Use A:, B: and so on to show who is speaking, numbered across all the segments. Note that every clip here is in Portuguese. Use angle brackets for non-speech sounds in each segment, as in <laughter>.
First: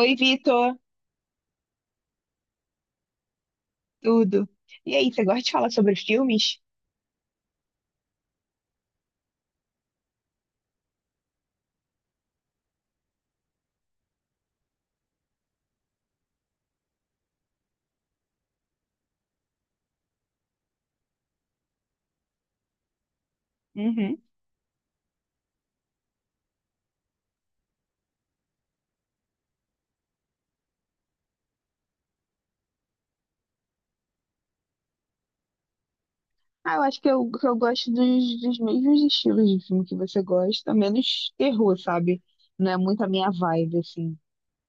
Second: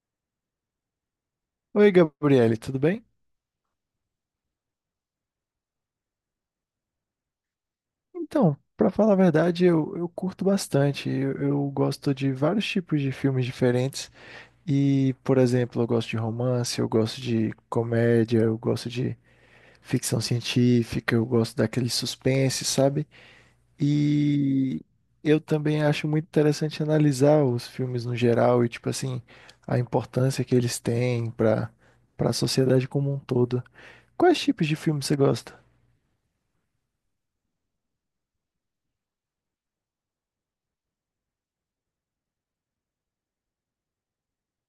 A: Oi, Vitor.
B: Oi, Gabriele, tudo bem?
A: Tudo? E aí, você gosta de falar sobre filmes?
B: Então, pra falar a verdade, eu curto bastante. Eu gosto de vários tipos de filmes diferentes. E, por exemplo, eu gosto de romance, eu gosto de comédia, eu gosto de ficção científica, eu gosto daquele suspense, sabe?
A: Uhum.
B: E eu também acho muito interessante analisar os filmes no geral e, tipo assim, a importância que eles têm pra para a sociedade como um todo. Quais tipos de filmes você gosta?
A: Ah, eu acho que eu gosto dos mesmos estilos de filme que você gosta, menos terror, sabe? Não é muito a minha vibe, assim.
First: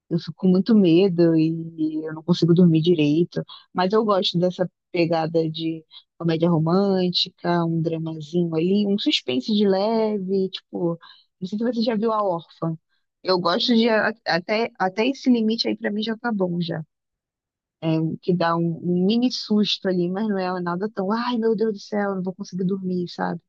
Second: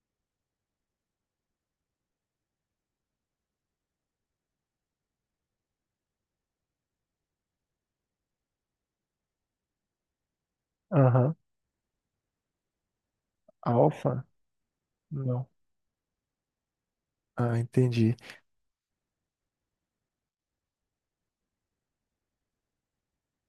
A: Eu fico com muito medo e eu não consigo dormir direito. Mas eu gosto dessa pegada de comédia romântica, um dramazinho ali, um suspense de leve, tipo,
B: Aham.
A: não sei se você já viu A Órfã. Eu gosto de a-
B: Alfa?
A: até, até esse
B: Não.
A: limite aí pra mim já tá bom já.
B: Ah, entendi.
A: Que dá um mini susto ali, mas não é nada tão, ai meu Deus do céu, não vou conseguir dormir, sabe?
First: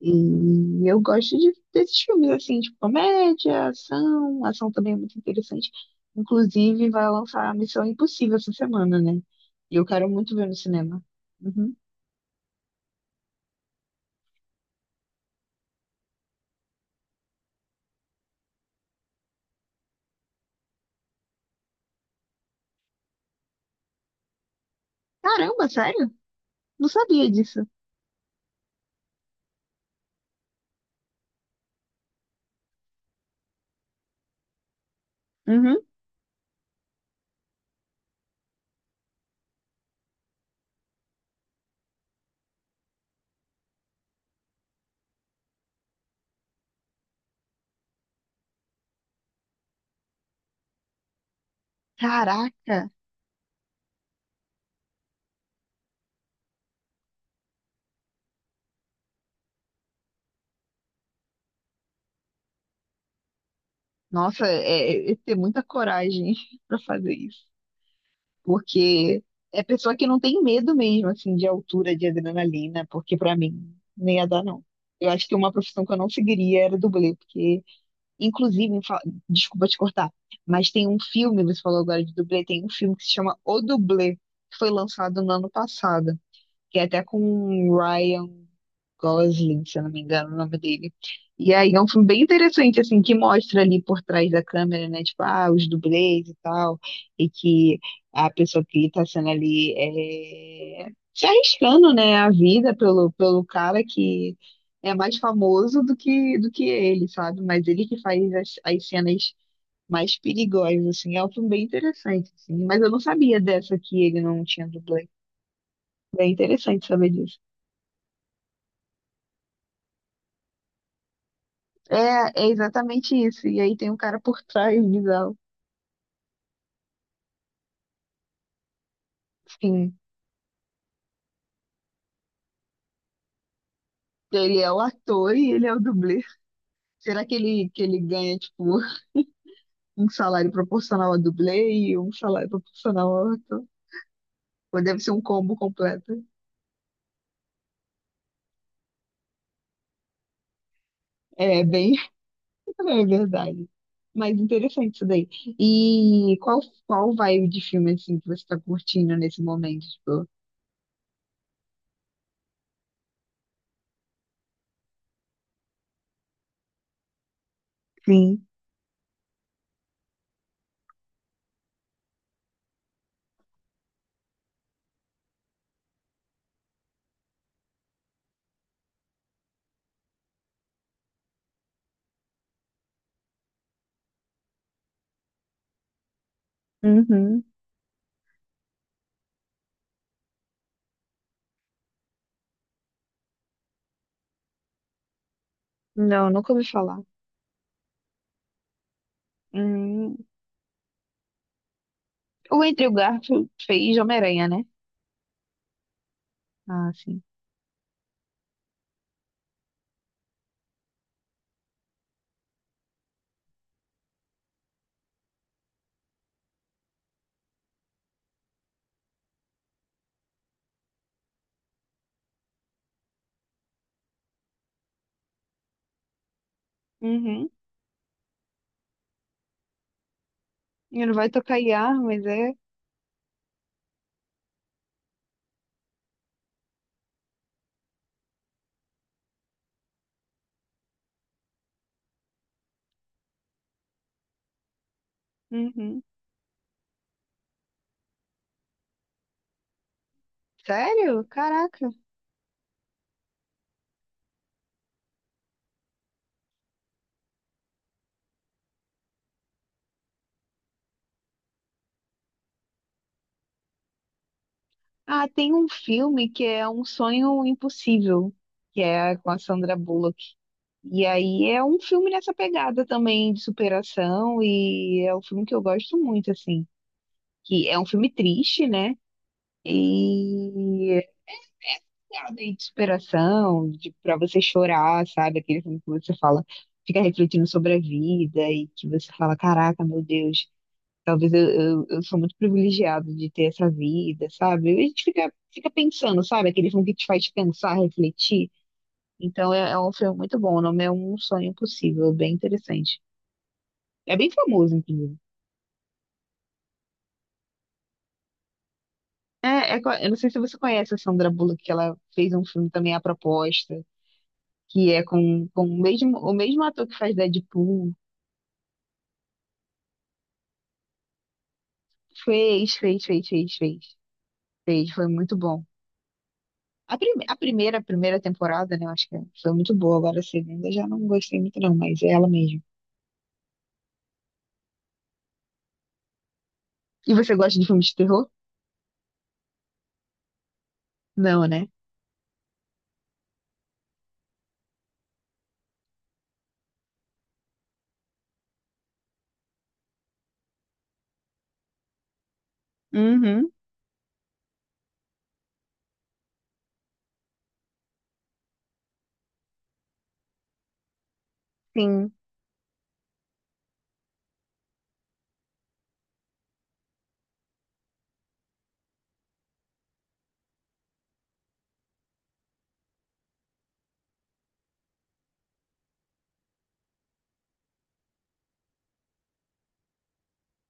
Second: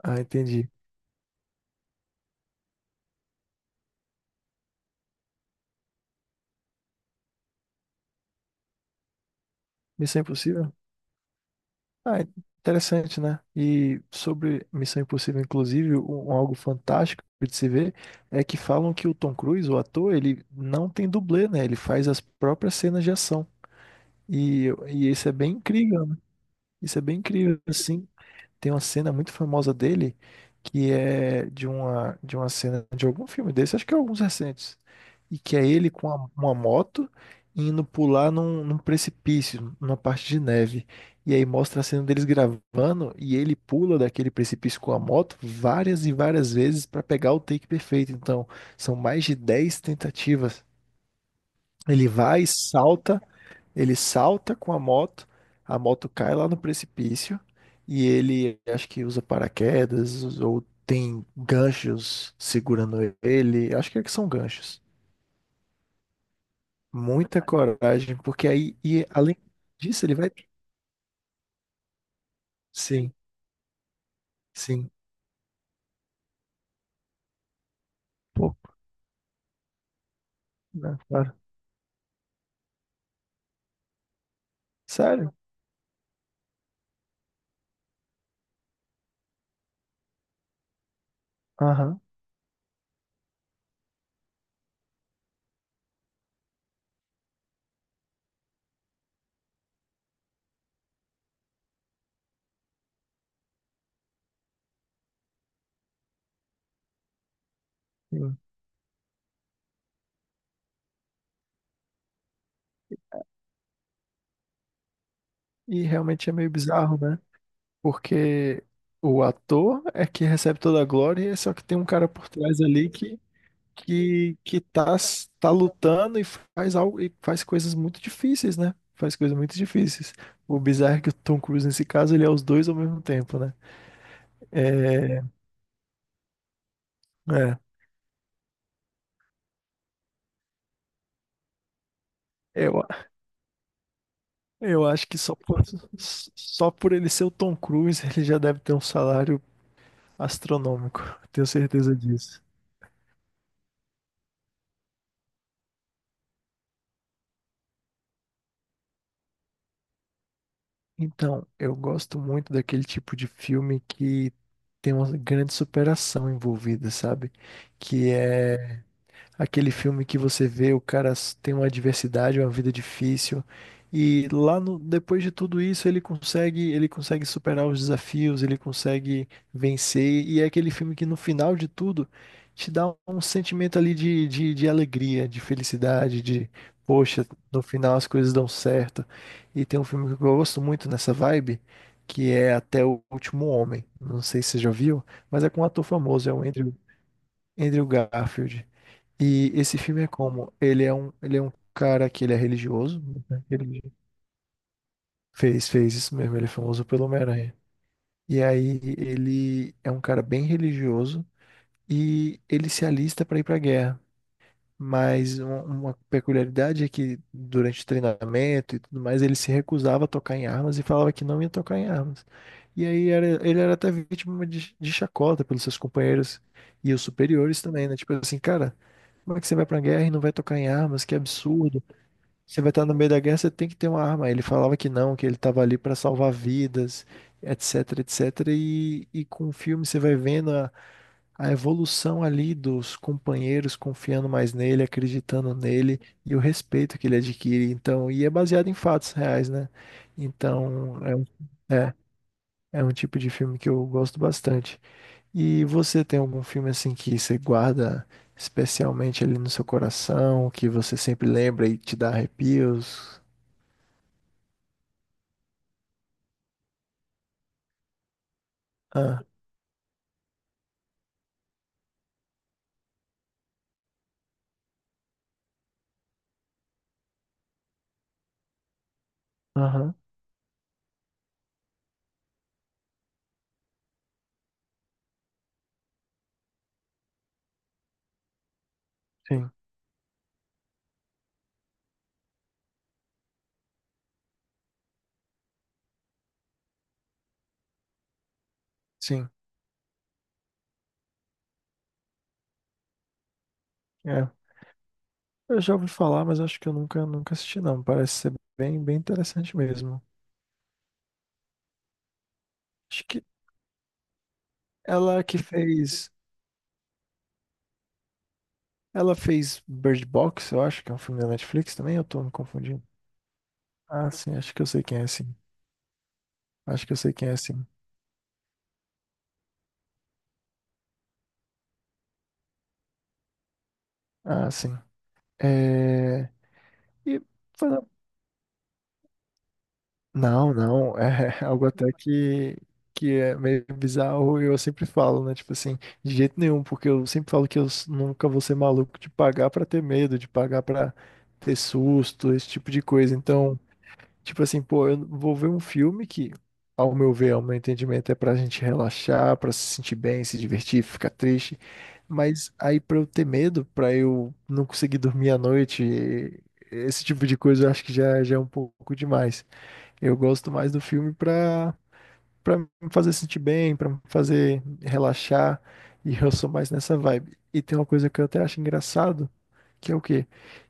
A: E
B: Ah, entendi.
A: eu gosto de, desses filmes assim, tipo comédia, ação, ação também é muito interessante. Inclusive, vai lançar Missão Impossível essa semana, né? E eu quero
B: Missão
A: muito ver no
B: Impossível?
A: cinema. Uhum.
B: Ah, interessante, né? E sobre Missão Impossível, inclusive, um algo fantástico de se ver é que falam que o Tom Cruise, o ator, ele não tem dublê, né? Ele faz as próprias cenas de ação. E isso é bem
A: Caramba,
B: incrível,
A: sério?
B: né?
A: Não
B: Isso é bem
A: sabia
B: incrível,
A: disso.
B: assim. Tem uma cena muito famosa dele que é de uma cena de algum filme desse, acho que é alguns recentes, e que é
A: Uhum.
B: ele com uma moto indo pular num precipício, numa parte de neve. E aí mostra a cena deles gravando e ele pula daquele precipício com a moto várias e várias vezes para pegar o take perfeito. Então, são mais de 10 tentativas. Ele vai,
A: Caraca!
B: salta ele salta com a moto cai lá no precipício e ele acho que usa paraquedas ou tem ganchos segurando ele. Acho que é que são
A: Nossa,
B: ganchos.
A: é, é ter muita coragem <laughs> pra fazer
B: Muita
A: isso.
B: coragem, porque aí, e
A: Porque
B: além
A: é pessoa que
B: disso, ele
A: não
B: vai.
A: tem medo mesmo, assim, de altura, de adrenalina,
B: Sim,
A: porque pra mim nem ia dar, não.
B: sim.
A: Eu acho que uma profissão que eu não seguiria era dublê, porque,
B: Pouco,
A: inclusive, desculpa te cortar, mas tem
B: né?
A: um
B: Claro.
A: filme, você falou agora de dublê, tem um filme que se chama O Dublê, que foi lançado no
B: Sério?
A: ano passado, que é até com o Ryan Gosling, se eu não me engano, o nome dele. E aí é um
B: Aham.
A: filme bem interessante, assim, que mostra ali por trás da câmera, né? Tipo, ah, os dublês e tal, e que a pessoa que tá sendo ali é, se arriscando, né, a vida pelo, pelo cara que é mais famoso do que ele, sabe? Mas ele que faz
B: Sim.
A: as, as cenas mais perigosas, assim, é um filme bem interessante, assim. Mas eu não sabia dessa que ele não tinha dublê.
B: E realmente
A: Bem
B: é meio
A: interessante
B: bizarro,
A: saber
B: né?
A: disso.
B: Porque o ator é que recebe toda a glória, só que tem um cara por
A: É, é
B: trás ali
A: exatamente
B: que
A: isso. E aí tem um cara
B: que
A: por
B: que
A: trás,
B: tá,
A: bizarro.
B: tá lutando e faz algo e faz coisas muito difíceis, né? Faz coisas muito
A: Sim.
B: difíceis. O bizarro é que o Tom Cruise nesse caso ele é os dois ao mesmo tempo, né?
A: Ele é o
B: É,
A: ator e ele é o dublê. Será que
B: é.
A: ele, que ele ganha, tipo, um salário proporcional a dublê e um salário
B: Eu,
A: proporcional ao ator? Ou
B: eu
A: deve
B: acho
A: ser
B: que
A: um combo completo?
B: só por ele ser o Tom Cruise <laughs> ele já deve ter um salário astronômico. Tenho
A: É bem,
B: certeza disso.
A: <laughs> é verdade. Mas interessante isso daí. E qual vibe de filme, assim, que você tá curtindo nesse momento? Tipo,
B: Então, eu gosto muito daquele tipo de filme que tem uma grande superação envolvida, sabe? Que
A: sim.
B: é Aquele filme que você vê, o cara tem uma adversidade, uma vida difícil, e lá no, depois de tudo isso ele consegue, superar os desafios, ele consegue vencer, e é aquele filme que no final de tudo te dá um sentimento ali de alegria, de felicidade, de poxa,
A: Uhum.
B: no final as coisas dão certo. E tem um filme que eu gosto muito nessa vibe, que é Até o Último Homem. Não sei se você já viu, mas é com um ator famoso,
A: Não,
B: é o
A: nunca ouvi falar.
B: Andrew Garfield. E esse filme é
A: Hum.
B: como? Ele é um cara que ele é
A: O Andrew
B: religioso, né?
A: Garfield
B: Ele
A: fez Homem-Aranha, né?
B: fez isso mesmo, ele é famoso
A: Ah,
B: pelo
A: sim.
B: Homem-Aranha. E aí ele é um cara bem religioso e ele se alista para ir para a guerra. Mas uma peculiaridade é que durante o treinamento e tudo mais, ele se recusava a tocar em armas e falava que não ia tocar em armas. E aí ele era até vítima de chacota pelos seus companheiros e os
A: Uhum.
B: superiores também, né? Tipo assim, cara, como é que você vai pra guerra e não vai tocar em armas?
A: E não
B: Que
A: vai tocar em
B: absurdo.
A: mas é?
B: Você vai estar no meio da guerra, você tem que ter uma arma. Ele falava que não, que ele estava ali para salvar vidas, etc, etc. E com o filme você vai vendo a evolução ali dos companheiros confiando mais nele, acreditando nele
A: Uhum.
B: e o respeito que ele adquire. Então, e é baseado em fatos reais, né? Então,
A: Sério? Caraca.
B: é, é um tipo de filme que eu gosto bastante. E você tem algum filme assim que você guarda especialmente ali no seu coração, que você sempre lembra e te dá arrepios?
A: Ah, tem um filme que é Um Sonho Impossível, que é
B: Ah,
A: com a Sandra Bullock. E aí é um filme nessa pegada também de superação e é um filme que eu gosto muito, assim. Que é um filme triste, né?
B: aham,
A: E é essa pegada aí de superação, de para você chorar, sabe? Aquele filme que você fala, fica refletindo sobre a vida e que você fala,
B: sim,
A: caraca, meu Deus. Talvez eu sou muito privilegiado de ter essa vida, sabe? A gente fica pensando, sabe? Aquele filme que te faz pensar, refletir.
B: sim.
A: Então é, é um filme muito bom. O nome é Um Sonho Impossível, bem interessante. É bem
B: É.
A: famoso, inclusive.
B: Eu já ouvi falar, mas acho que eu nunca assisti, não. Parece ser bem, bem interessante
A: É,
B: mesmo.
A: eu não sei se você conhece a Sandra Bullock, que ela fez um filme também, A
B: Acho que
A: Proposta, que é
B: ela que
A: com
B: fez.
A: o mesmo ator que faz Deadpool.
B: Ela fez Bird Box, eu acho, que é um filme da Netflix também, eu tô me
A: Fez,
B: confundindo.
A: fez, fez, fez, fez.
B: Ah, sim, acho que eu sei
A: Fez,
B: quem é,
A: foi
B: sim.
A: muito bom.
B: Acho que
A: A,
B: eu sei
A: prime
B: quem
A: a
B: é, sim.
A: primeira, primeira temporada, né? Eu acho que foi muito boa. Agora a segunda já não gostei muito, não, mas é ela mesmo.
B: Ah, sim. É...
A: E
B: E
A: você gosta de filmes de terror?
B: não, não, é
A: Não,
B: <laughs> algo
A: né?
B: até que é meio bizarro e eu sempre falo, né? Tipo assim, de jeito nenhum, porque eu sempre falo que eu nunca vou ser maluco de pagar pra ter medo, de pagar pra ter susto, esse tipo de coisa.
A: Uhum.
B: Então, tipo assim, pô, eu vou ver um filme que, ao meu ver, ao meu entendimento, é pra gente relaxar, pra se sentir bem, se divertir, ficar triste.
A: Sim,
B: Mas aí pra eu ter medo, pra eu não conseguir dormir à noite, esse tipo de coisa eu acho que já é um pouco demais. Eu gosto mais do filme pra me fazer sentir bem, pra me fazer relaxar, e eu sou mais nessa vibe. E tem uma coisa que eu até acho engraçado, que é o quê?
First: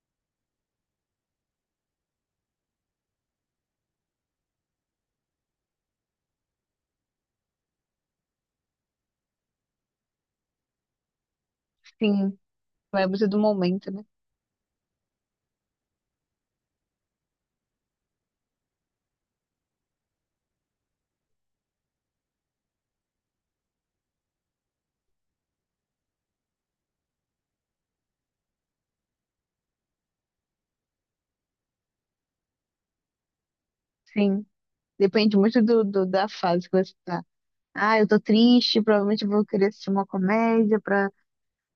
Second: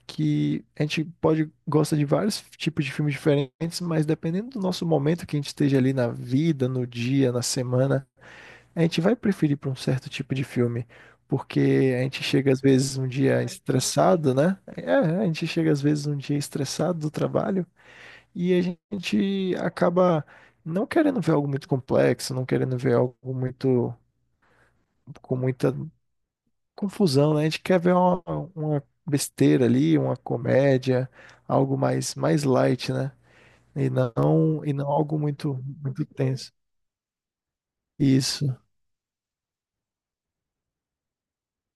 B: Que a gente pode gosta de vários tipos de filmes diferentes, mas dependendo do nosso momento que a gente esteja ali na vida, no dia, na semana, a gente vai preferir para um certo tipo de filme. Porque a gente
A: sim.
B: chega às vezes
A: Vai
B: um
A: muito do
B: dia
A: momento, né?
B: estressado, né? É, a gente chega às vezes um dia estressado do trabalho. E a gente acaba não querendo ver algo muito complexo, não querendo ver algo muito com muita confusão, né? A gente quer ver uma besteira ali, uma comédia, algo mais light, né?
A: Sim.
B: E não algo
A: Depende muito do,
B: muito
A: da
B: tenso.
A: fase que você tá. Ah, eu tô
B: Isso,
A: triste, provavelmente vou querer assistir uma comédia pra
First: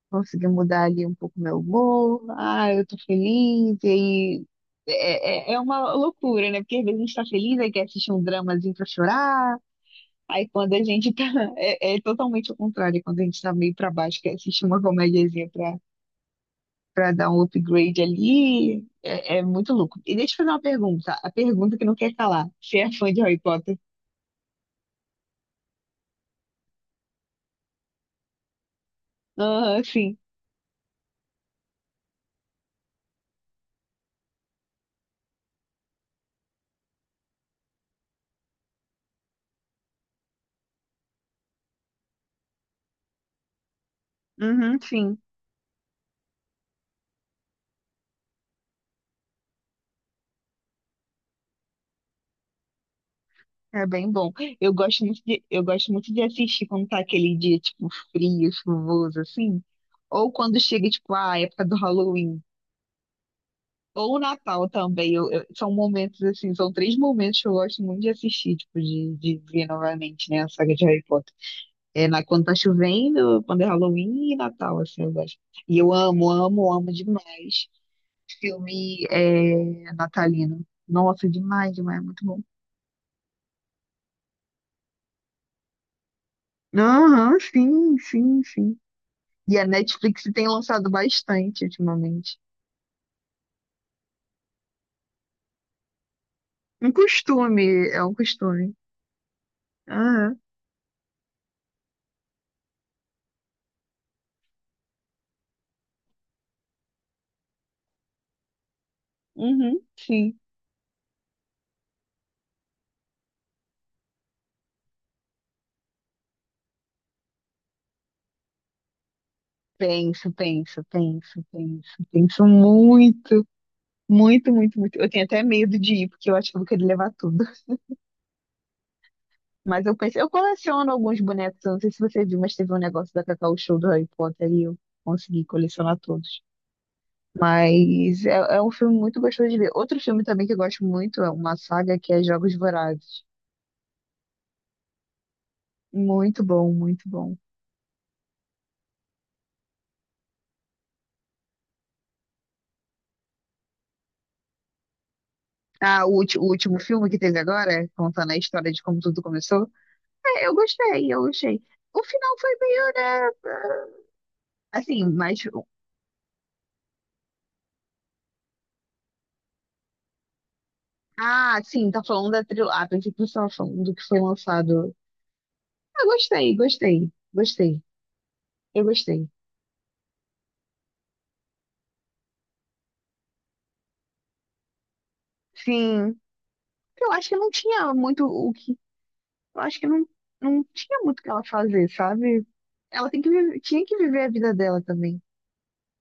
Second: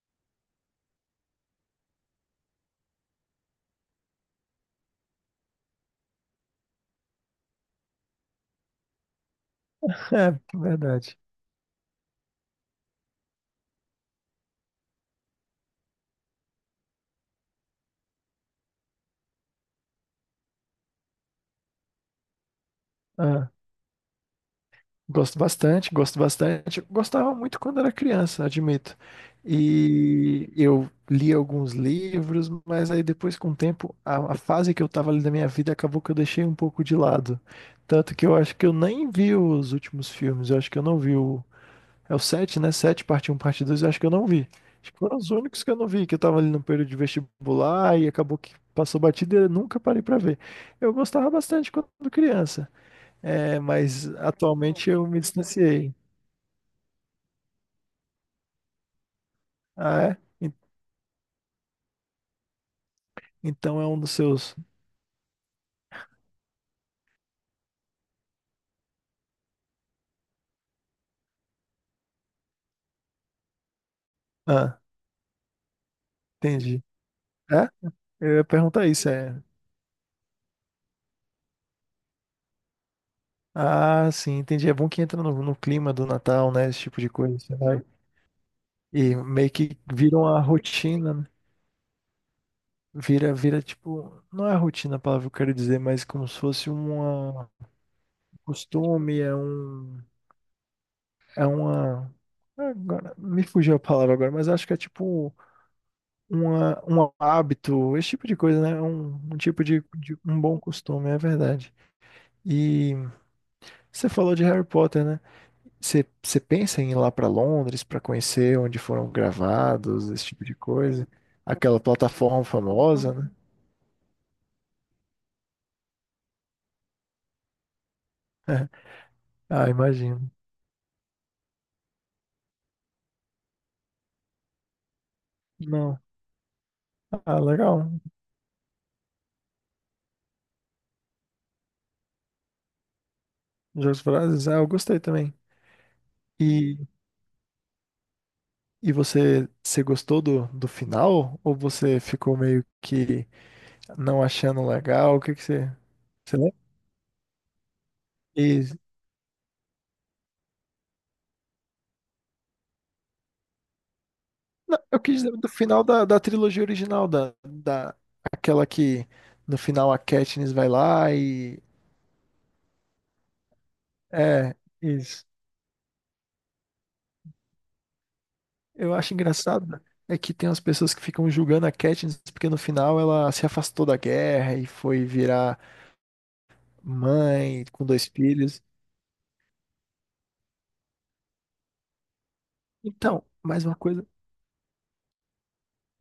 A: conseguir mudar ali um pouco meu humor. Ah, eu tô feliz, e aí. É, é, é uma loucura, né? Porque às vezes a gente tá feliz, aí quer assistir um dramazinho pra chorar.
B: <laughs> é
A: Aí quando a gente
B: verdade.
A: tá. <laughs> É, é totalmente o contrário, quando a gente tá meio pra baixo, que assiste uma comediazinha pra, pra dar um upgrade ali, é, é muito louco. E deixa eu fazer uma pergunta, a pergunta que não quer calar. Você é fã de Harry Potter?
B: Gosto bastante, gosto bastante. Gostava muito quando era criança, admito.
A: Aham, sim.
B: E eu li alguns livros, mas aí depois, com o tempo, a fase que eu tava ali da minha vida acabou que eu deixei um pouco de lado. Tanto que eu acho que eu nem vi os últimos filmes. Eu acho que eu não vi o. É o 7, né? 7, parte um parte 2 eu acho que eu não vi.
A: Uhum,
B: Acho que foram
A: sim.
B: os únicos que eu não vi, que eu tava ali no período de vestibular e acabou que passou batida e eu nunca parei pra ver. Eu gostava bastante quando criança. É,
A: É
B: mas
A: bem bom. Eu
B: atualmente
A: gosto
B: eu
A: muito
B: me
A: de, eu gosto
B: distanciei.
A: muito de assistir quando tá aquele dia, tipo, frio, chuvoso, assim.
B: Ah, é?
A: Ou quando chega, tipo, a época do Halloween.
B: Então é um dos
A: Ou o
B: seus.
A: Natal também. São momentos assim, são três momentos que eu gosto muito de assistir, tipo, de ver novamente, né, a saga de Harry Potter. É na, quando tá chovendo, quando é Halloween e Natal,
B: Ah,
A: assim, eu gosto. E eu amo, amo,
B: entendi.
A: amo demais
B: É? Eu ia perguntar
A: filme
B: isso, é.
A: é, natalino. Nossa, demais, demais, é muito bom.
B: Ah, sim, entendi. É bom que entra no clima do Natal, né? Esse tipo de
A: Aham,
B: coisa. Você vai.
A: sim, sim, sim.
B: E meio
A: E a
B: que vira
A: Netflix
B: uma
A: tem lançado
B: rotina, né?
A: bastante ultimamente.
B: Vira, vira tipo. Não é rotina a palavra que eu quero dizer, mas como se fosse
A: Um
B: um
A: costume, é um costume.
B: costume, é um.
A: Aham,
B: É uma. Agora, me fugiu a palavra agora, mas acho que é tipo uma, um hábito, esse tipo de coisa, né? Um tipo
A: uhum, sim.
B: um bom costume, é verdade. E você falou de Harry Potter, né? Você pensa em ir lá para Londres para conhecer onde foram gravados, esse
A: Penso,
B: tipo de
A: penso,
B: coisa?
A: penso,
B: Aquela
A: penso,
B: plataforma
A: penso
B: famosa, né?
A: muito, muito, muito, muito. Eu tenho até medo de ir, porque eu acho que eu vou querer levar tudo. <laughs>
B: Ah,
A: Mas eu penso,
B: imagino.
A: eu coleciono alguns bonecos, eu não sei se você viu, mas teve um negócio da Cacau Show do Harry Potter e eu consegui colecionar
B: Não.
A: todos.
B: Ah, legal.
A: Mas é, é um filme muito gostoso de ver. Outro filme também que eu gosto muito é uma saga que é Jogos Vorazes.
B: Jogos Vorazes, ah, eu gostei também.
A: Muito bom,
B: E,
A: muito bom.
B: e você gostou do final? Ou você ficou meio que não achando legal? O que que
A: Ah,
B: você
A: o último filme que teve agora, contando a história
B: lembra?
A: de como tudo começou, é, eu gostei, eu gostei. O final foi meio, né?
B: Não, eu
A: Assim,
B: quis dizer
A: mas.
B: do final da trilogia original, aquela que no final a Katniss vai lá
A: Ah,
B: e.
A: sim, tá falando da trilha, ah, pensei que você tava falando do que foi
B: É,
A: lançado.
B: isso.
A: Ah, gostei, gostei, gostei. Eu
B: Eu acho
A: gostei.
B: engraçado é que tem umas pessoas que ficam julgando a Katniss porque no final ela se afastou da guerra e foi virar
A: Sim. Eu acho que não
B: mãe com
A: tinha
B: dois
A: muito o
B: filhos.
A: que. Eu acho que não, não tinha muito o que ela fazer, sabe? Ela tem
B: Então,
A: que viver-
B: mais uma
A: Tinha que
B: coisa.
A: viver a vida dela também,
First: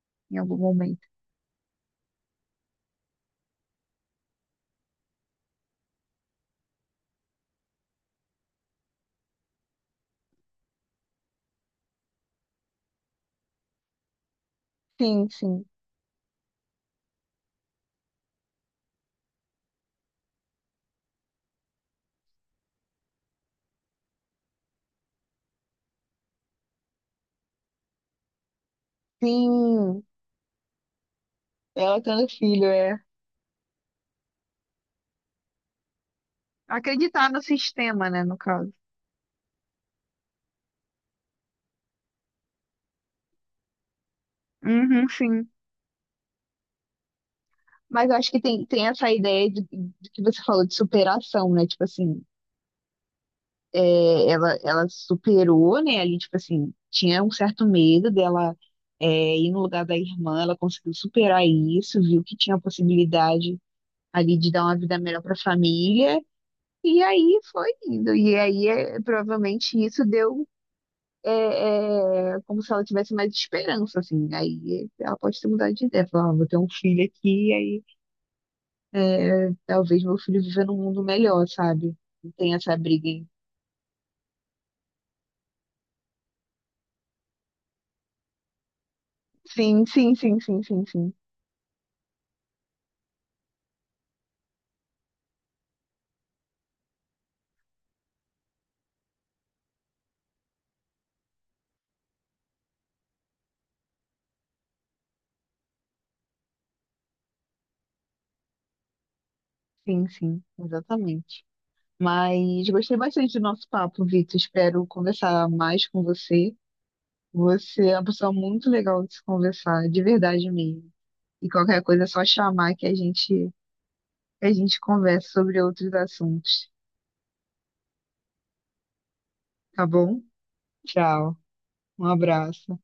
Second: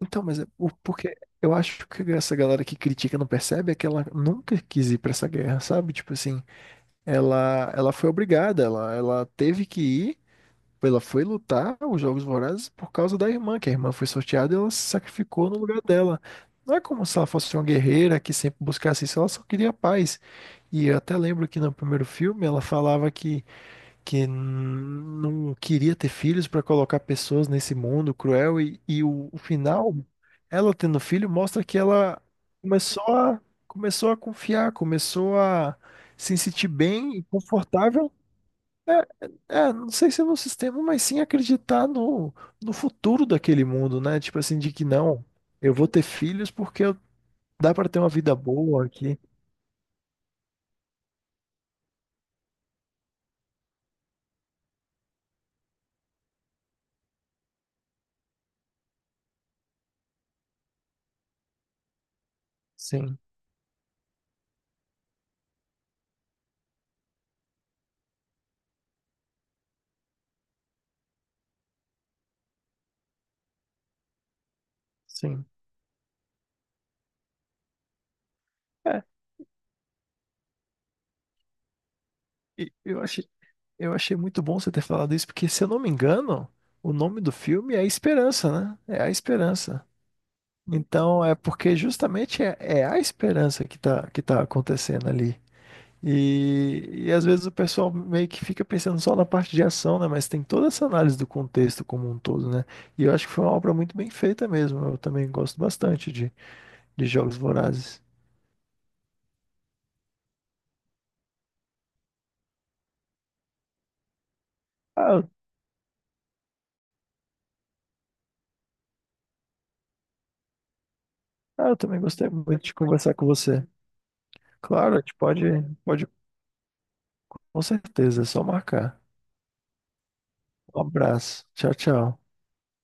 B: Então,
A: em
B: mas
A: algum momento.
B: porque eu acho que essa galera que critica não percebe é que ela nunca quis ir pra essa guerra, sabe? Tipo assim, ela foi obrigada, ela teve que ir. Ela foi lutar os Jogos Vorazes por causa da irmã, que a irmã foi sorteada e ela se
A: Sim,
B: sacrificou no
A: sim.
B: lugar dela. Não é como se ela fosse uma guerreira que sempre buscasse isso, ela só queria paz. E eu até lembro que no primeiro filme ela falava que não queria ter filhos para colocar pessoas nesse mundo cruel, e o final,
A: Sim.
B: ela tendo filho, mostra que
A: Ela
B: ela
A: tendo filho, é.
B: começou a, começou a confiar, começou a se sentir bem e
A: Acreditar no sistema,
B: confortável
A: né, no caso.
B: é, não sei se é no sistema, mas sim acreditar no futuro daquele mundo, né? Tipo assim, de que
A: Uhum,
B: não,
A: sim.
B: eu vou ter filhos porque dá pra ter uma
A: Mas eu acho
B: vida
A: que tem,
B: boa
A: tem essa
B: aqui.
A: ideia de que você falou de superação, né? Tipo assim. É, ela superou, né? Ali, tipo assim, tinha um certo medo dela é, ir no lugar da irmã, ela conseguiu superar isso, viu que tinha a
B: Sim,
A: possibilidade ali de dar uma vida melhor para a família, e aí foi indo. E aí, é, provavelmente, isso deu. É, é, como se ela tivesse mais esperança, assim. Aí ela pode
B: sim.
A: ter mudado de ideia, falar, ah, vou ter um filho aqui, e aí
B: É,
A: é, talvez meu filho viva num mundo melhor, sabe? Não tem
B: e
A: essa
B: eu
A: briga. Aí.
B: achei, eu achei muito bom você ter falado isso, porque se eu não me engano, o nome do filme é A Esperança, né? É A
A: Sim,
B: Esperança.
A: sim, sim, sim, sim, sim.
B: Então, é porque justamente é a esperança que tá acontecendo ali. E às vezes o pessoal meio que fica pensando só na parte de ação, né? Mas tem toda essa análise do contexto como um todo, né? E eu acho que foi uma obra muito bem feita mesmo. Eu também gosto bastante de Jogos Vorazes.
A: Sim, sim, exatamente. Mas gostei bastante do nosso papo, Vitor. Espero
B: Ah, eu,
A: conversar mais com você. Você é uma pessoa muito legal de se conversar, de verdade mesmo. E
B: ah, eu
A: qualquer
B: também
A: coisa é só
B: gostei muito de
A: chamar
B: conversar com você.
A: que a gente
B: Claro, a gente
A: conversa sobre outros
B: pode,
A: assuntos,
B: com certeza, é só marcar.
A: tá bom?
B: Um
A: Tchau,
B: abraço. Tchau,
A: um
B: tchau.
A: abraço.